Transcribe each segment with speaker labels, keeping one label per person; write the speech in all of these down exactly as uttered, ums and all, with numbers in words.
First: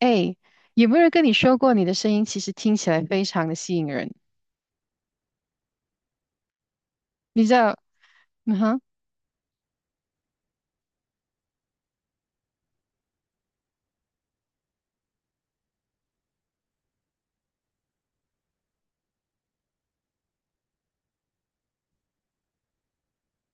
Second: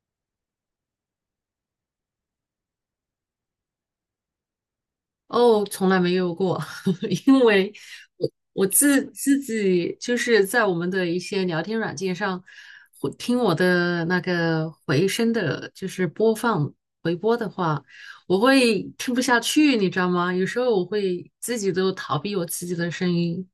Speaker 1: 哎，有没有人跟你说过你的声音其实听起来非常的吸引人？
Speaker 2: 哦，从来没有过，因
Speaker 1: 你知
Speaker 2: 为
Speaker 1: 道，
Speaker 2: 我
Speaker 1: 嗯
Speaker 2: 我
Speaker 1: 哼。
Speaker 2: 自自己就是在我们的一些聊天软件上，会听我的那个回声的，就是播放回播的话，我会听不下去，你知道吗？有时候我会自己都逃避我自己的声音，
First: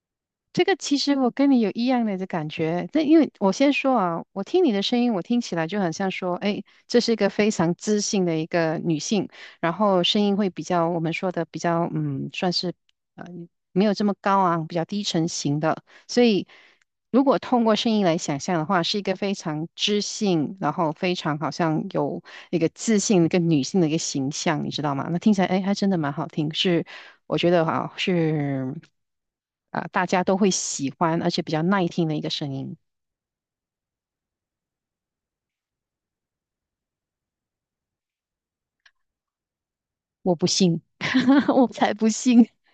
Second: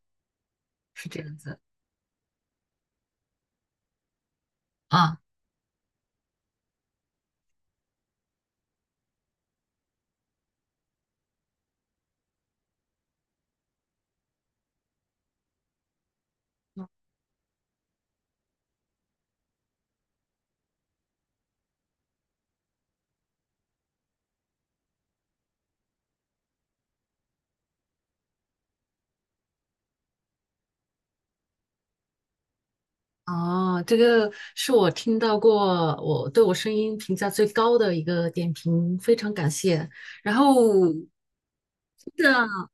Speaker 1: 这个其
Speaker 2: 是
Speaker 1: 实
Speaker 2: 这
Speaker 1: 我
Speaker 2: 样
Speaker 1: 跟
Speaker 2: 子
Speaker 1: 你有一样的感觉，但因为我先说啊，我听你的声音，
Speaker 2: 啊。
Speaker 1: 我听起来就很像说，哎，这是一个非常知性的一个女性，然后声音会比较我们说的比较，嗯，算是呃没有这么高昂，比较低沉型的，所以如果通过声音来想象的话，是一个非常知性，然后非常好像有一个自信、一个女性的一个形象，你知道吗？那听起来，哎，还真的蛮好听，是我觉得哈、是啊、大家都会喜欢，而且比较耐听的一个声音。
Speaker 2: 哦，这个是我听到过我对我声音评价最高的一个点评，非常感谢。
Speaker 1: 我
Speaker 2: 然
Speaker 1: 不
Speaker 2: 后。
Speaker 1: 信，我才不
Speaker 2: 真
Speaker 1: 信。
Speaker 2: 的，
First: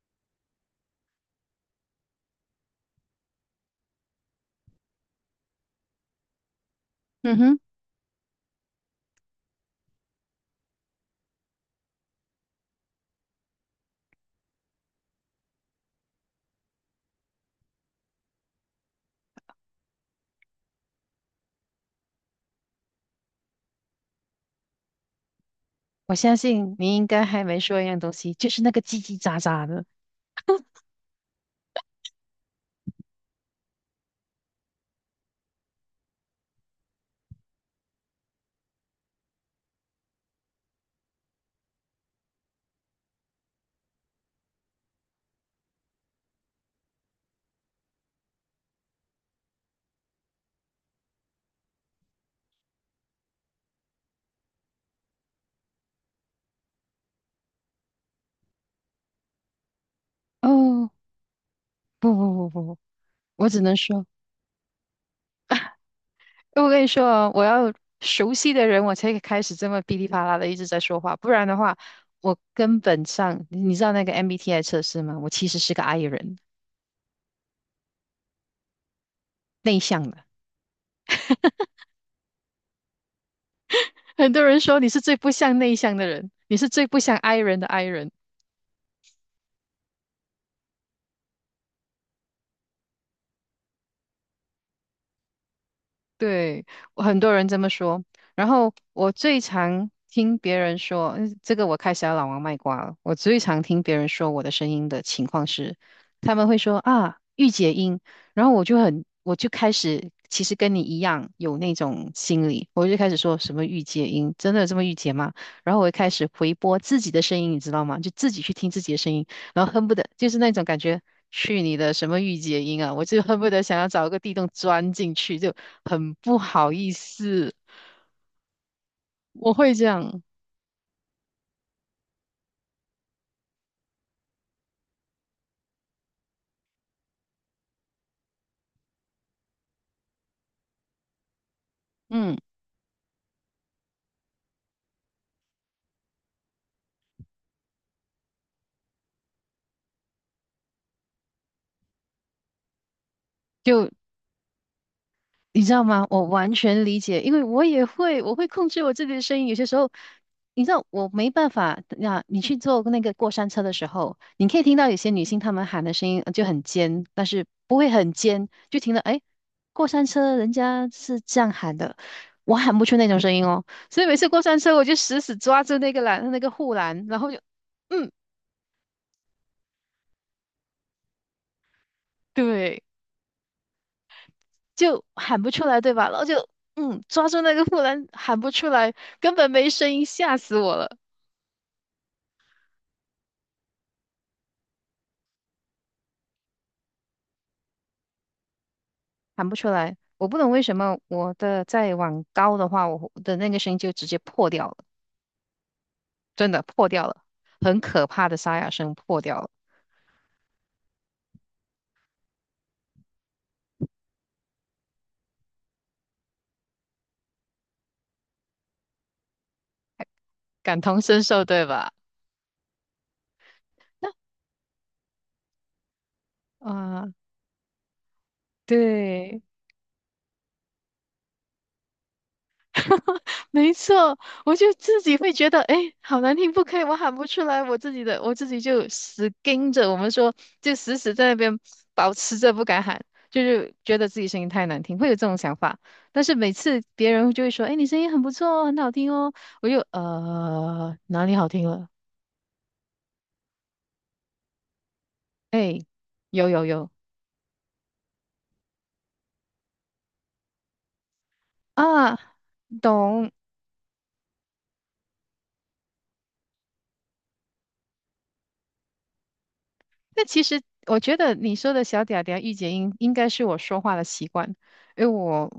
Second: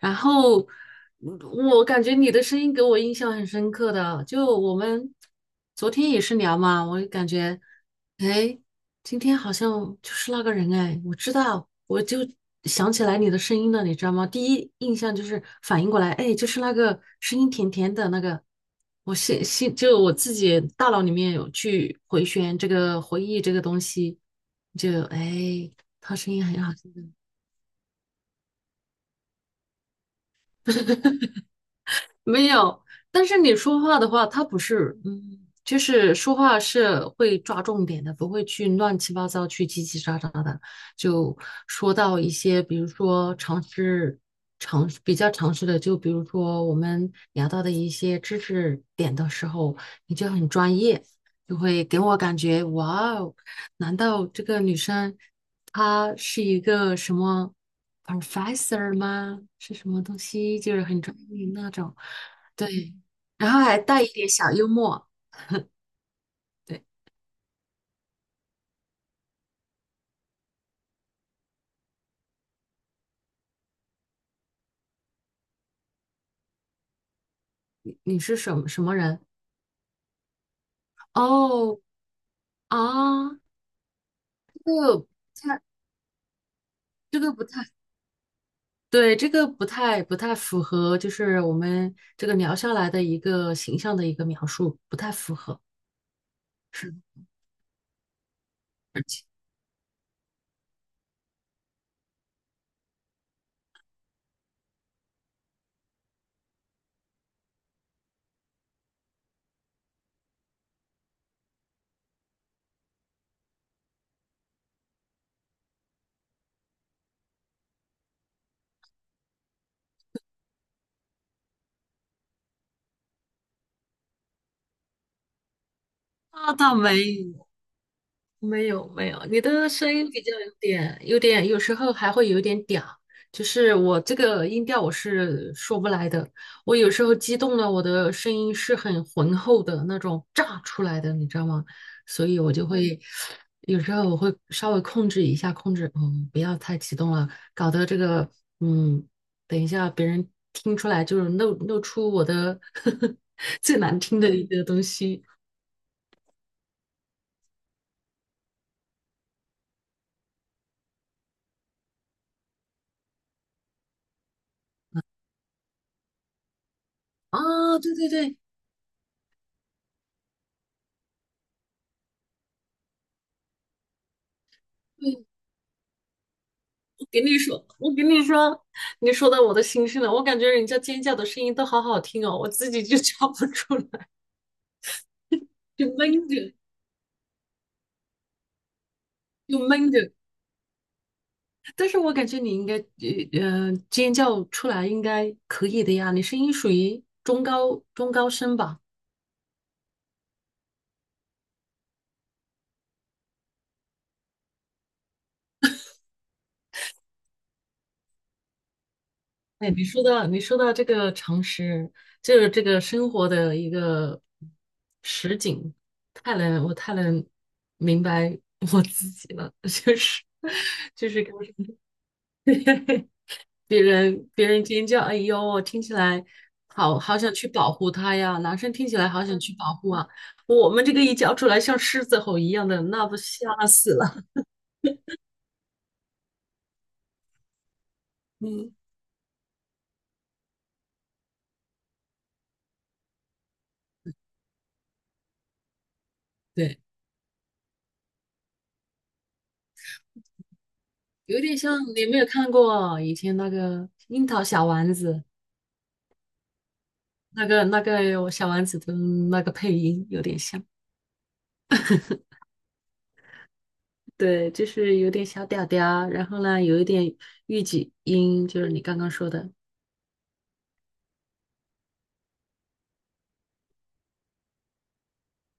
Speaker 2: 然后嗯我感觉你的声音给我印象很深刻的，就我们昨天也是聊嘛，我感
Speaker 1: 嗯
Speaker 2: 觉，
Speaker 1: 哼，
Speaker 2: 哎，今天好像就是那个人哎，我知道，我就想起来你的声音了，你知道吗？第一印象就是反应过来，哎，就是那个声音甜甜的那个，我心心就我自己大脑里面有去回旋这个回忆这个东西，就哎，
Speaker 1: 我
Speaker 2: 他声
Speaker 1: 相
Speaker 2: 音很好
Speaker 1: 信
Speaker 2: 听
Speaker 1: 你应
Speaker 2: 的。
Speaker 1: 该还没说一样东西，就是那个叽叽喳喳的。
Speaker 2: 没有，但是你说话的话，他不是，嗯，就是说话是会抓重点的，不会去乱七八糟、去叽叽喳喳的，就说到一些，比如说常识、常比较常识的，就比如说我们聊到的一些知识点的时候，你就很专业，就会给我感觉，哇哦，难道这个女生？他是一个什么 professor 吗？是什么东西？就是
Speaker 1: 哦，
Speaker 2: 很专业那种，
Speaker 1: 不不不不，不，
Speaker 2: 对，
Speaker 1: 我
Speaker 2: 然后
Speaker 1: 只能
Speaker 2: 还带
Speaker 1: 说，
Speaker 2: 一点小幽默。
Speaker 1: 我跟
Speaker 2: 对，
Speaker 1: 你说哦，我要熟悉的人，我才开始这么噼里啪啦的一直在说话，不然的话，我根本上，你知道那个 M B T I 测试吗？我其实是个 I 人，
Speaker 2: 你你是什么什么人？
Speaker 1: 内向的。
Speaker 2: 哦啊，
Speaker 1: 很多人
Speaker 2: 这
Speaker 1: 说你
Speaker 2: 个
Speaker 1: 是
Speaker 2: 不
Speaker 1: 最不像
Speaker 2: 太，
Speaker 1: 内向的人，你是最不像
Speaker 2: 这个
Speaker 1: I
Speaker 2: 不
Speaker 1: 人
Speaker 2: 太，
Speaker 1: 的 I 人。
Speaker 2: 对，这个不太不太符合，就是我们这个聊下来的一个形象的一个描述，不太符合。
Speaker 1: 对，
Speaker 2: 是
Speaker 1: 我
Speaker 2: 的，
Speaker 1: 很多人这么说。然后
Speaker 2: 而
Speaker 1: 我
Speaker 2: 且
Speaker 1: 最常听别人说，嗯这个我开始要老王卖瓜了。我最常听别人说我的声音的情况是，他们会说啊，御姐音。然后我就很，我就开始，其实跟你一样有那种心理，我就开始说什么御姐音，真的有这么御姐吗？然后我就开始回播自己的声音，你知道吗？就自己去听自己的声音。然后恨不得就是那种感觉，去你的什么御姐音啊！我就恨不得想要找一个地洞钻进去，就很不
Speaker 2: 啊，
Speaker 1: 好
Speaker 2: 倒
Speaker 1: 意
Speaker 2: 没。有。
Speaker 1: 思，
Speaker 2: 没有没有，你
Speaker 1: 我
Speaker 2: 的
Speaker 1: 会这
Speaker 2: 声音
Speaker 1: 样，
Speaker 2: 比较有点有点，有时候还会有点嗲，就是我这个音调我是说不来的。我有时候激动了，我的声音是很浑厚的那种炸出来的，你知道吗？所
Speaker 1: 嗯。
Speaker 2: 以我就会有时候我会稍微控制一下，控制，嗯，不要太激动了，搞得这个，嗯，等一下别人听出来就是露露出我的 最难听的一个东西。
Speaker 1: 你知道吗？我完全理解，因为我也会，我会控制我自己的声音。有些时候，你知道我没办法。那你去坐那个过山车的时候，你可以听到有些女性她们喊的声音呃就很尖，但是不
Speaker 2: 啊，
Speaker 1: 会
Speaker 2: 对对
Speaker 1: 很
Speaker 2: 对。
Speaker 1: 尖，就听到哎，过山车人家是这样喊的，我喊不出那种声音哦。所以每次过山车，我就死
Speaker 2: 对
Speaker 1: 死抓住那个栏，那个护栏，然
Speaker 2: 给
Speaker 1: 后就
Speaker 2: 你说，我跟
Speaker 1: 嗯，
Speaker 2: 你说，你说到我的心声了。我感觉人家尖叫的声音都好好听哦，我自
Speaker 1: 对，
Speaker 2: 己就 叫不出来，
Speaker 1: 就喊不出来，
Speaker 2: 就
Speaker 1: 对吧？然后
Speaker 2: 闷
Speaker 1: 就
Speaker 2: 着，
Speaker 1: 嗯，抓住那个护栏喊不出来，根本
Speaker 2: 就
Speaker 1: 没
Speaker 2: 闷
Speaker 1: 声音，
Speaker 2: 着。
Speaker 1: 吓死我了。
Speaker 2: 但是我感觉你应该，呃，呃尖叫出来应该可以的呀。你声音属于中高中高声吧？
Speaker 1: 喊不出来。我不懂为什么我的再往高的话，我的那个声音就直接破掉了，真的破掉了，很可怕的沙哑声破掉了，
Speaker 2: 哎，你说到你说到这个常识，就是这个生活的一个实景，太能我太能明白我自己了，就是
Speaker 1: 感 同
Speaker 2: 就
Speaker 1: 身
Speaker 2: 是。
Speaker 1: 受，对吧？
Speaker 2: 别人别人尖叫，哎呦，听起来好
Speaker 1: 啊，
Speaker 2: 好想去保护他呀！男生听起来好想
Speaker 1: 对，
Speaker 2: 去保护啊，我们这个一叫出来像狮子吼一样的，那不 吓
Speaker 1: 没
Speaker 2: 死了。
Speaker 1: 错，我就自己会觉得，哎，好难听，不可以，我喊不出来，我自己的，我 自己
Speaker 2: 嗯，
Speaker 1: 就死盯着，我们说，就死死在那边保持着不敢喊，就是觉得自己声音太难听，会有这种想法。但是每
Speaker 2: 对，
Speaker 1: 次别人就会说，哎，你声音很不错哦，很好听哦，我就呃哪里
Speaker 2: 有
Speaker 1: 好
Speaker 2: 点
Speaker 1: 听
Speaker 2: 像
Speaker 1: 了？
Speaker 2: 你有没有看过以前那个《樱桃小丸子》
Speaker 1: 哎，有有有
Speaker 2: 那个那个有小丸子的那个配音有点像，
Speaker 1: 啊，懂，
Speaker 2: 对，就是有点小嗲嗲，然后呢有一点御姐音，就是你刚刚说的，
Speaker 1: 那其实我觉得你说的小嗲嗲、御姐音，应该是我说话的习惯，因为我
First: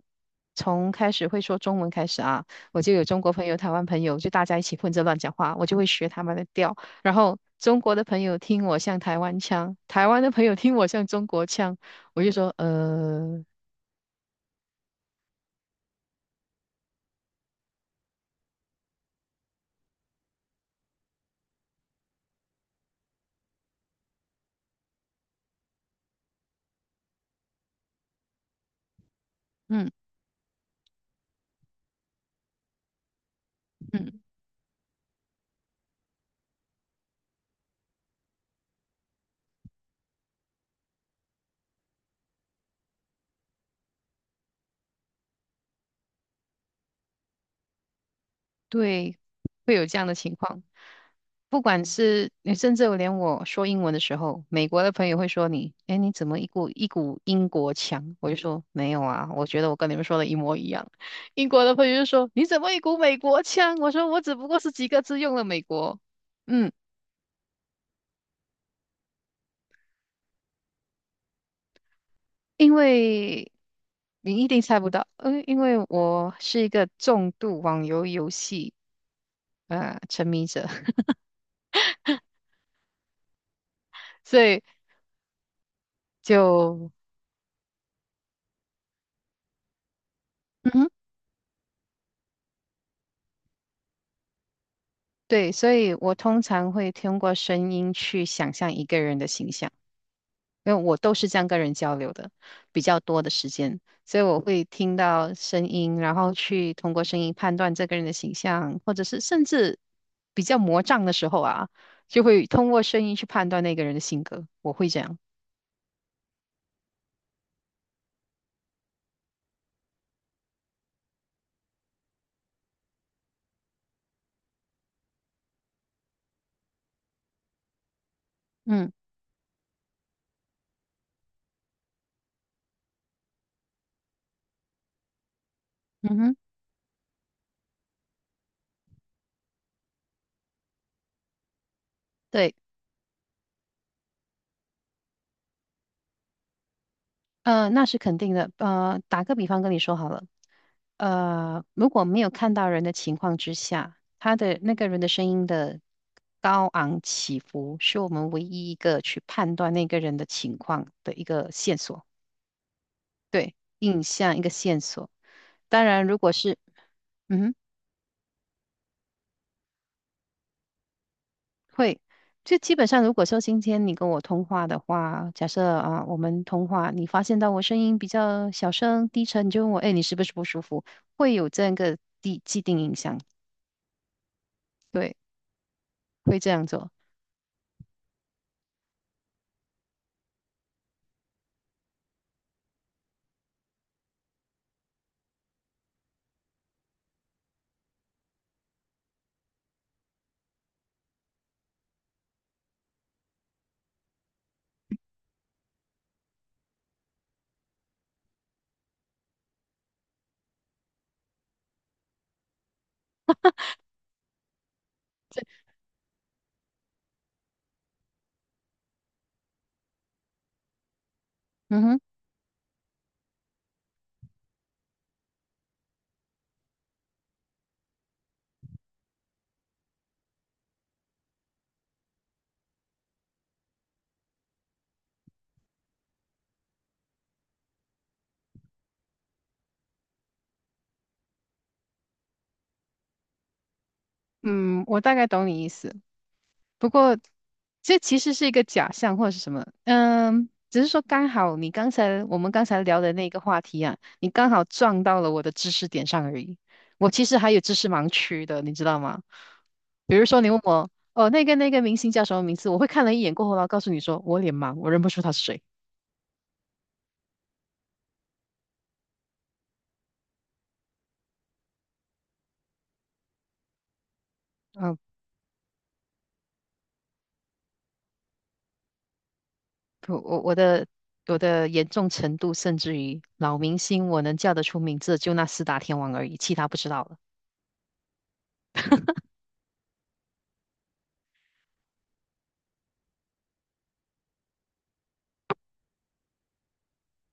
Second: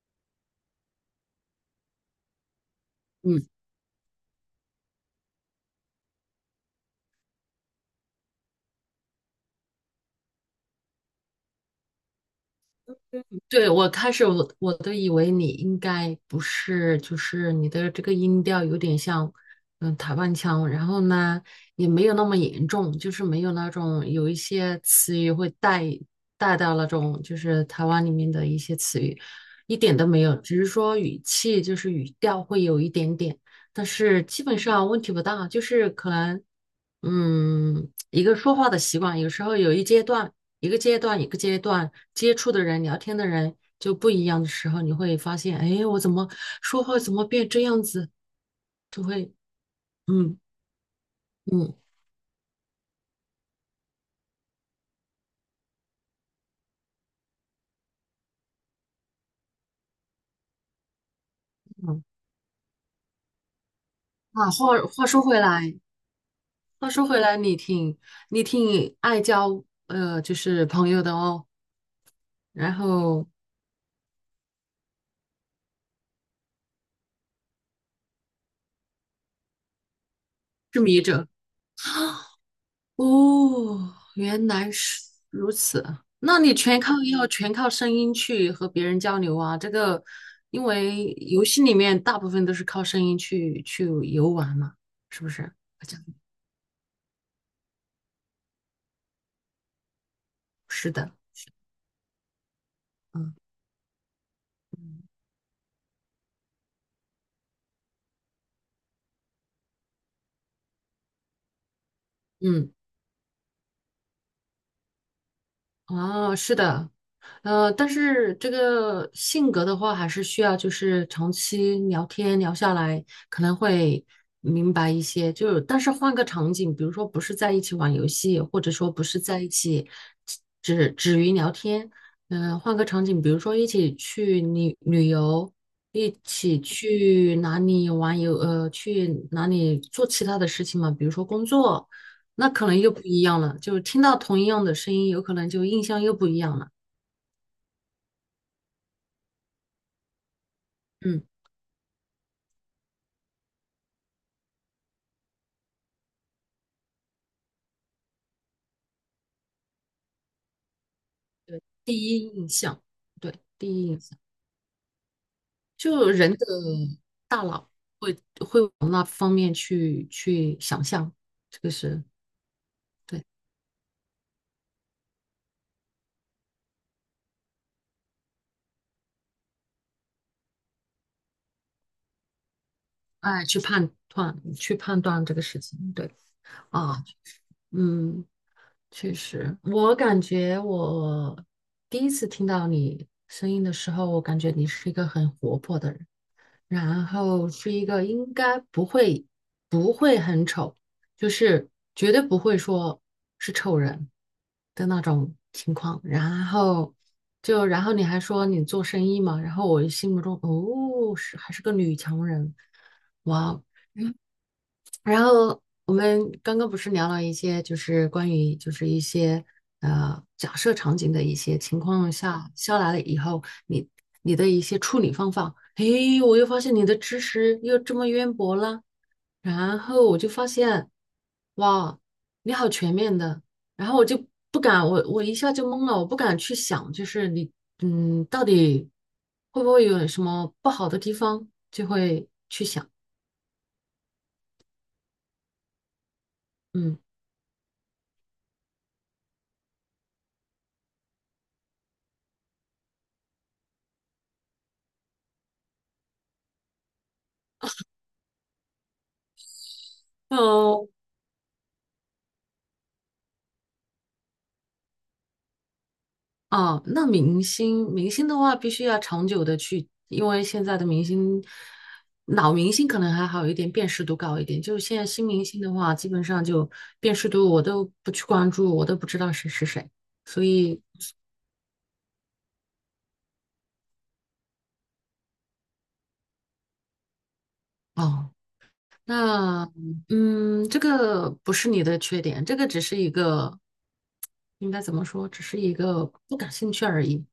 Speaker 1: 从开始会说中文开始啊，我就有中国朋
Speaker 2: 嗯。
Speaker 1: 友、台湾朋友，就大家一起混着乱讲话，我就会学他们的调。然后中国的朋友听我像台湾腔，台湾的朋友听我像中国腔，我就说呃，
Speaker 2: 对，我开始我我都以为你应该不是，就是你的这个音调有点像，嗯，台湾腔，然后呢也没有那么严重，就是没有那种有一些词语会带带到那种就是台湾里面的一些词语，一
Speaker 1: 嗯
Speaker 2: 点都没有，只是说语气就是语调会有一点点，但
Speaker 1: 嗯
Speaker 2: 是基本上问题不大，就是可能嗯一个说话的习惯，有时候有一阶段。一个阶段一个阶段接触的人、聊天的人就不一样的时候，你会发现，哎，我怎么说话怎么变这样子？就
Speaker 1: 对，
Speaker 2: 会，
Speaker 1: 会有这样的情
Speaker 2: 嗯
Speaker 1: 况。不
Speaker 2: 嗯
Speaker 1: 管是你，甚至我连我说英文的时候，美国的朋友会说你，哎，你怎么一股一股英国腔？我就说没有啊，我觉得我跟你们说的一模一样。英国的朋友
Speaker 2: 嗯。
Speaker 1: 就说你怎么一股美国腔？我说我只不
Speaker 2: 啊，
Speaker 1: 过是
Speaker 2: 话
Speaker 1: 几个
Speaker 2: 话
Speaker 1: 字
Speaker 2: 说
Speaker 1: 用
Speaker 2: 回
Speaker 1: 了美
Speaker 2: 来，
Speaker 1: 国，嗯，
Speaker 2: 话说回来，你挺你挺爱交呃，就是朋友的哦，
Speaker 1: 因
Speaker 2: 然后
Speaker 1: 为你一定猜不到，嗯，因为我是一个重度网游游戏呃沉迷者，
Speaker 2: 痴迷 者。哦，
Speaker 1: 所
Speaker 2: 原
Speaker 1: 以
Speaker 2: 来是如此。那你全
Speaker 1: 就。
Speaker 2: 靠要全靠声音去和别人交流啊？这个，因
Speaker 1: 嗯哼。
Speaker 2: 为游戏里面大部分都是靠声音去去游玩嘛，是不是？
Speaker 1: 对，所
Speaker 2: 好
Speaker 1: 以
Speaker 2: 像
Speaker 1: 我通常会通过声音去想象一个人的形象，因为
Speaker 2: 是
Speaker 1: 我
Speaker 2: 的，
Speaker 1: 都是这样跟人交流的，比较多的
Speaker 2: 嗯
Speaker 1: 时间，所以我会听到声音，然后去通过声音判断这个人的形象，或者是甚至比较魔障的时候啊，就会通
Speaker 2: 嗯。
Speaker 1: 过声音去判断那个人的性格，我会这样。
Speaker 2: 哦，是的，呃，但是这个性格的话，还是需要就是长期聊天聊下来，可能会明白一些。就但是换个场景，比如说不是在一起玩游戏，或者
Speaker 1: 嗯
Speaker 2: 说不是在一起只止于聊天，嗯、换个场景，比如说一起去旅旅游，一
Speaker 1: 嗯哼，
Speaker 2: 起去哪里玩游，呃，去哪里做其他的事情嘛，比如说工作。那
Speaker 1: 对。
Speaker 2: 可能又不一样了，就听到同一样的声音，有可能就印象又不一样了。
Speaker 1: 呃，那是肯定的。呃，打个比方跟你说好了，
Speaker 2: 嗯，
Speaker 1: 呃，如果没有看到人的情况之下，他的那个人的声音的高昂起伏，是我们唯一一个去判断那个人的情况的一个线索，
Speaker 2: 第一印象，对，
Speaker 1: 对，
Speaker 2: 第一印
Speaker 1: 印
Speaker 2: 象，
Speaker 1: 象一个线索。当然，
Speaker 2: 就
Speaker 1: 如果
Speaker 2: 人的
Speaker 1: 是，嗯
Speaker 2: 大
Speaker 1: 哼。
Speaker 2: 脑会会往那方面去去想象，这个
Speaker 1: 会，
Speaker 2: 是
Speaker 1: 就基本上，如
Speaker 2: 对，
Speaker 1: 果说今天你跟我通话的话，假设啊，我们通话，你发现到我声音比较小声、低沉，你就问我，哎，你是不是不舒服？会有这样一个既既定印象，
Speaker 2: 哎，去判断去判
Speaker 1: 对，
Speaker 2: 断这个事情，对
Speaker 1: 会这样做。
Speaker 2: 啊，嗯，确实，我感觉我第一次听到你声音的时候，我感觉你是一个很活泼的人。然后是一个应该不会不会很丑，就是绝对不会说是丑人的那种情况。然后就然后你还说你做生意嘛，然后我心目中哦是还是个女强人，哇哦！然后我们刚刚不是聊了一些，就是关于就是一些呃假设场景的一些情
Speaker 1: 嗯哼，
Speaker 2: 况下下来了以后，你你的一些处理方法，诶，我又发现你的知识又这么渊博了，然后我就发现，哇，你好全面的，然后我就不敢，我我一下就懵了，我不敢去想，就是你嗯到底会不会有什么不好的地方，就会
Speaker 1: 嗯，我大概懂你意思。不
Speaker 2: 嗯。
Speaker 1: 过这其实是一个假象或者是什么，嗯，只是说刚好你刚才我们刚才聊的那个话题啊，你刚好撞到了我的知识点上而已。我其实还有知识盲区的，你知道吗？比如说你问
Speaker 2: 哦。
Speaker 1: 我，哦，那个那个明星叫什么名字？我会看了一眼过后，然后告诉你说我脸盲，我认不出他是谁。
Speaker 2: 哦，那明星明星的话，必须要长久的去，因为现在的明星，老明星可能还好一点，辨识度高一点。就是
Speaker 1: 嗯，
Speaker 2: 现在新明星的话，基本上就辨识度我都不去关注，我都不知道谁是谁。
Speaker 1: 不，我
Speaker 2: 所
Speaker 1: 我
Speaker 2: 以，
Speaker 1: 的我的严重程度，甚至于老明星我能叫得出名字，就那四大天王而已，其他不知道了。
Speaker 2: 哦，那嗯，这个不是你的缺点，这个只是一个，应该怎么说，只是一个不感兴趣而已。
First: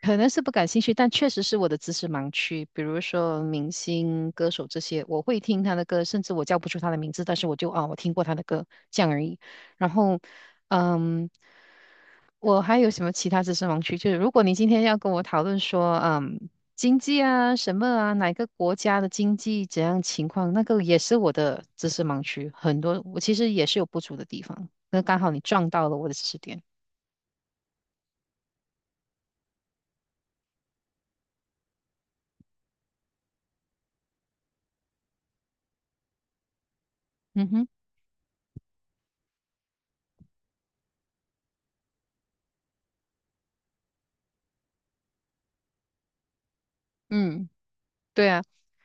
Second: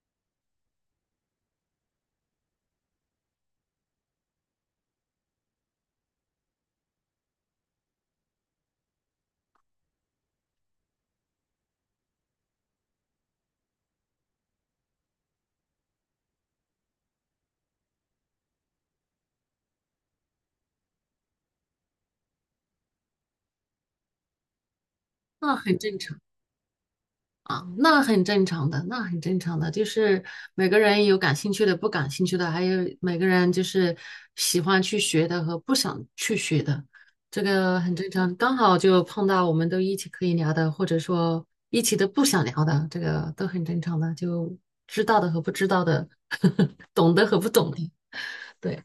Speaker 1: 可能是不感兴趣，但确实是我的知识盲区。比如说明星、歌手这些，我会听他的歌，甚至我叫不出他的名字，但是我就啊，我听过他的歌，这样而已。然后，嗯，我还有什么其他知识盲区？就是如果你今天要跟我讨论说，嗯，经济啊，什么啊，哪个国家的经济怎样情况，那个也是我的知识盲区，很多我其实也是有不足的地方。那刚好你
Speaker 2: 那
Speaker 1: 撞
Speaker 2: 很
Speaker 1: 到了
Speaker 2: 正
Speaker 1: 我的
Speaker 2: 常。
Speaker 1: 知识点。
Speaker 2: 啊，那很正常的，那很正常的，就是每个人有感兴趣的，不感兴趣的，还有每个人就是喜欢去学的和不想去学的，这
Speaker 1: 嗯哼，
Speaker 2: 个很正常。刚好就碰到我们都一起可以聊的，或者说一起都不想聊的，这个都很正常的，就知道的和不知道的，懂的和
Speaker 1: 嗯，
Speaker 2: 不懂的，
Speaker 1: 对啊。
Speaker 2: 对，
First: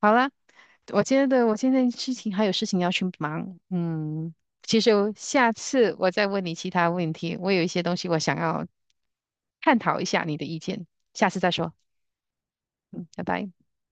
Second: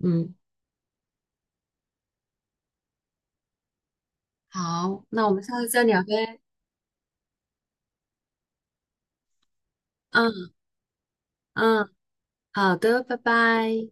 Speaker 1: 好啦，
Speaker 2: 嗯，
Speaker 1: 我觉得我现在事情还有事情要去忙，嗯，其实
Speaker 2: 好，
Speaker 1: 我
Speaker 2: 那我们
Speaker 1: 下
Speaker 2: 下次再
Speaker 1: 次
Speaker 2: 聊
Speaker 1: 我再
Speaker 2: 呗，
Speaker 1: 问你其他问题，我有一些东西我想要探讨一下你的
Speaker 2: 嗯
Speaker 1: 意见，下次再说，
Speaker 2: 嗯，好的，
Speaker 1: 嗯，
Speaker 2: 拜
Speaker 1: 拜拜。
Speaker 2: 拜。